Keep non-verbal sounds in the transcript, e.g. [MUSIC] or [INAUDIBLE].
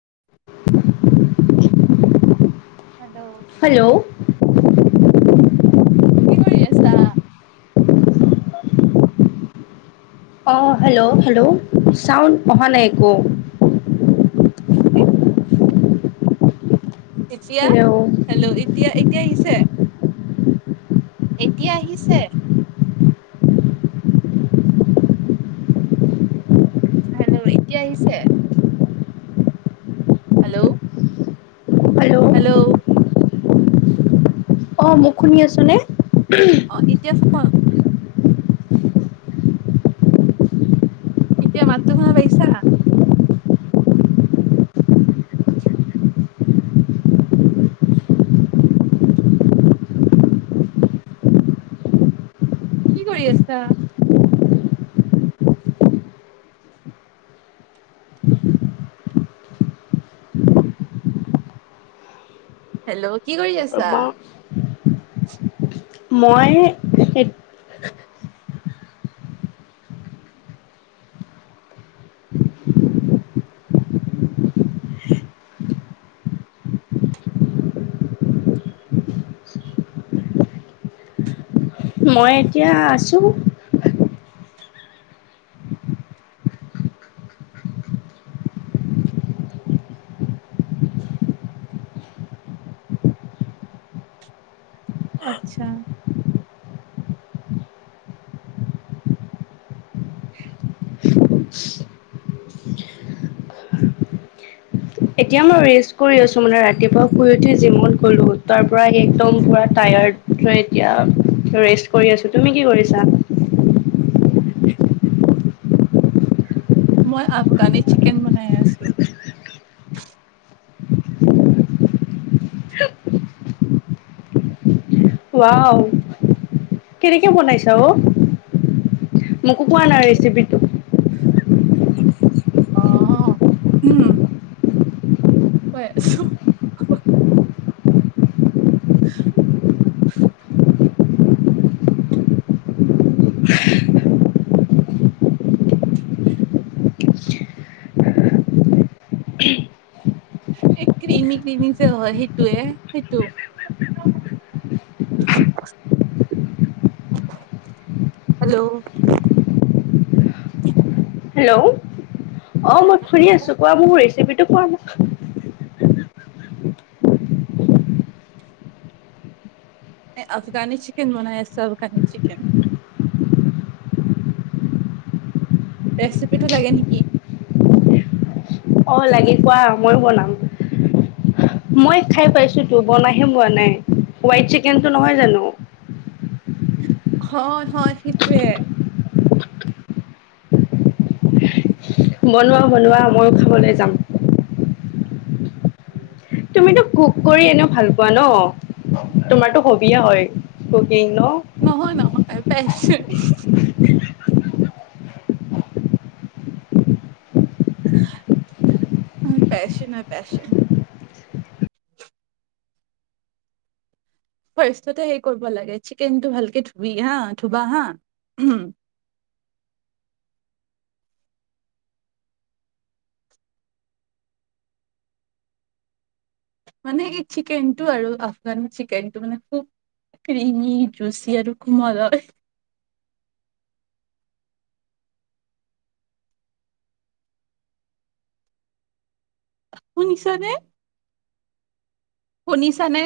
[INAUDIBLE] Hello. কি কৰি আছা? অ, হেল্ল', হেল্ল', চাউণ্ড অহা নাই একো। এক। এতিয়া, হেল্ল' হেল্ল', এতিয়া এতিয়া আহিছে? এতিয়া আহিছে। হেল্ল', এতিয়া আহিছে? হেল্ল'। হেল্ল'। অ, মোক শুনি আছো নে? অ, এতিয়া ফ এতিয়া মাততো শুনা পাইছা? কি কৰি আছা? হেল্ল', কি কৰি আছা? মই মই এতিয়া আছো। আত্ছা। [UNINTELLIGIBLE] এতিয়া মই ৰেষ্ট কৰি আছো মানে ৰাতিপুৱা শুই উঠি জিমত গ'লো তাৰ পৰা আহি একদম পুৰা টায়াৰ্ড [UNINTELLIGIBLE] এতিয়া ৰেষ্ট কৰি আছো, তুমি কি কৰিছা? মই আফগানী চিকেন বনাই আছো। ওৱাও, কেনেকে বনাইছা অ', মোকো কোৱা না ৰেচিপিটো। অঁ অঁ উম, কৈ আছোঁ, হয়। [UNINTELLIGIBLE] এই ক্ৰিমি ক্ৰিমি যে হয়, সেইটো হে, সেইটো, হেল্ল'? হেল্ল'? অ মই শুনি আছোঁ, কোৱা মোৰ ৰেচিপিটো [UNINTELLIGIBLE] আফগানী চিকেন বনাই আছোঁ, আফগানী চিকন। ৰেচিপিটো লাগে নেকি? অ লাগে কোৱা, মইো বনাম। মই খাই পাইছোঁ তো, বনাইাতো পোৱা নাই, হোৱাইট চিকেনতটো নহয় জানো? হয় হয় সেইটোৱে। বনোৱা, বনোৱা, মইয়ো খাবলৈ যাম। তুমিতো কুক কৰি এনেও ভাল পোৱা ন, তোমাৰতো হবিয়ে হয়। কুকিং ন নহয়, নহয়, পেশচন। মোৰ পেশচন হয়, পেশচন। [UNINTELLIGIBLE] হেৰি কৰিব লাগে চিকেনটো ভালকে ধুবি হা, ধুবা হা, উম। মানে এই চিকেনটো আৰু আফগানৰ চিকেনটো মানে খুব ক্ৰিমি জুচি আৰু কুমল হয়। শুনিছা নে? শুনিছানে?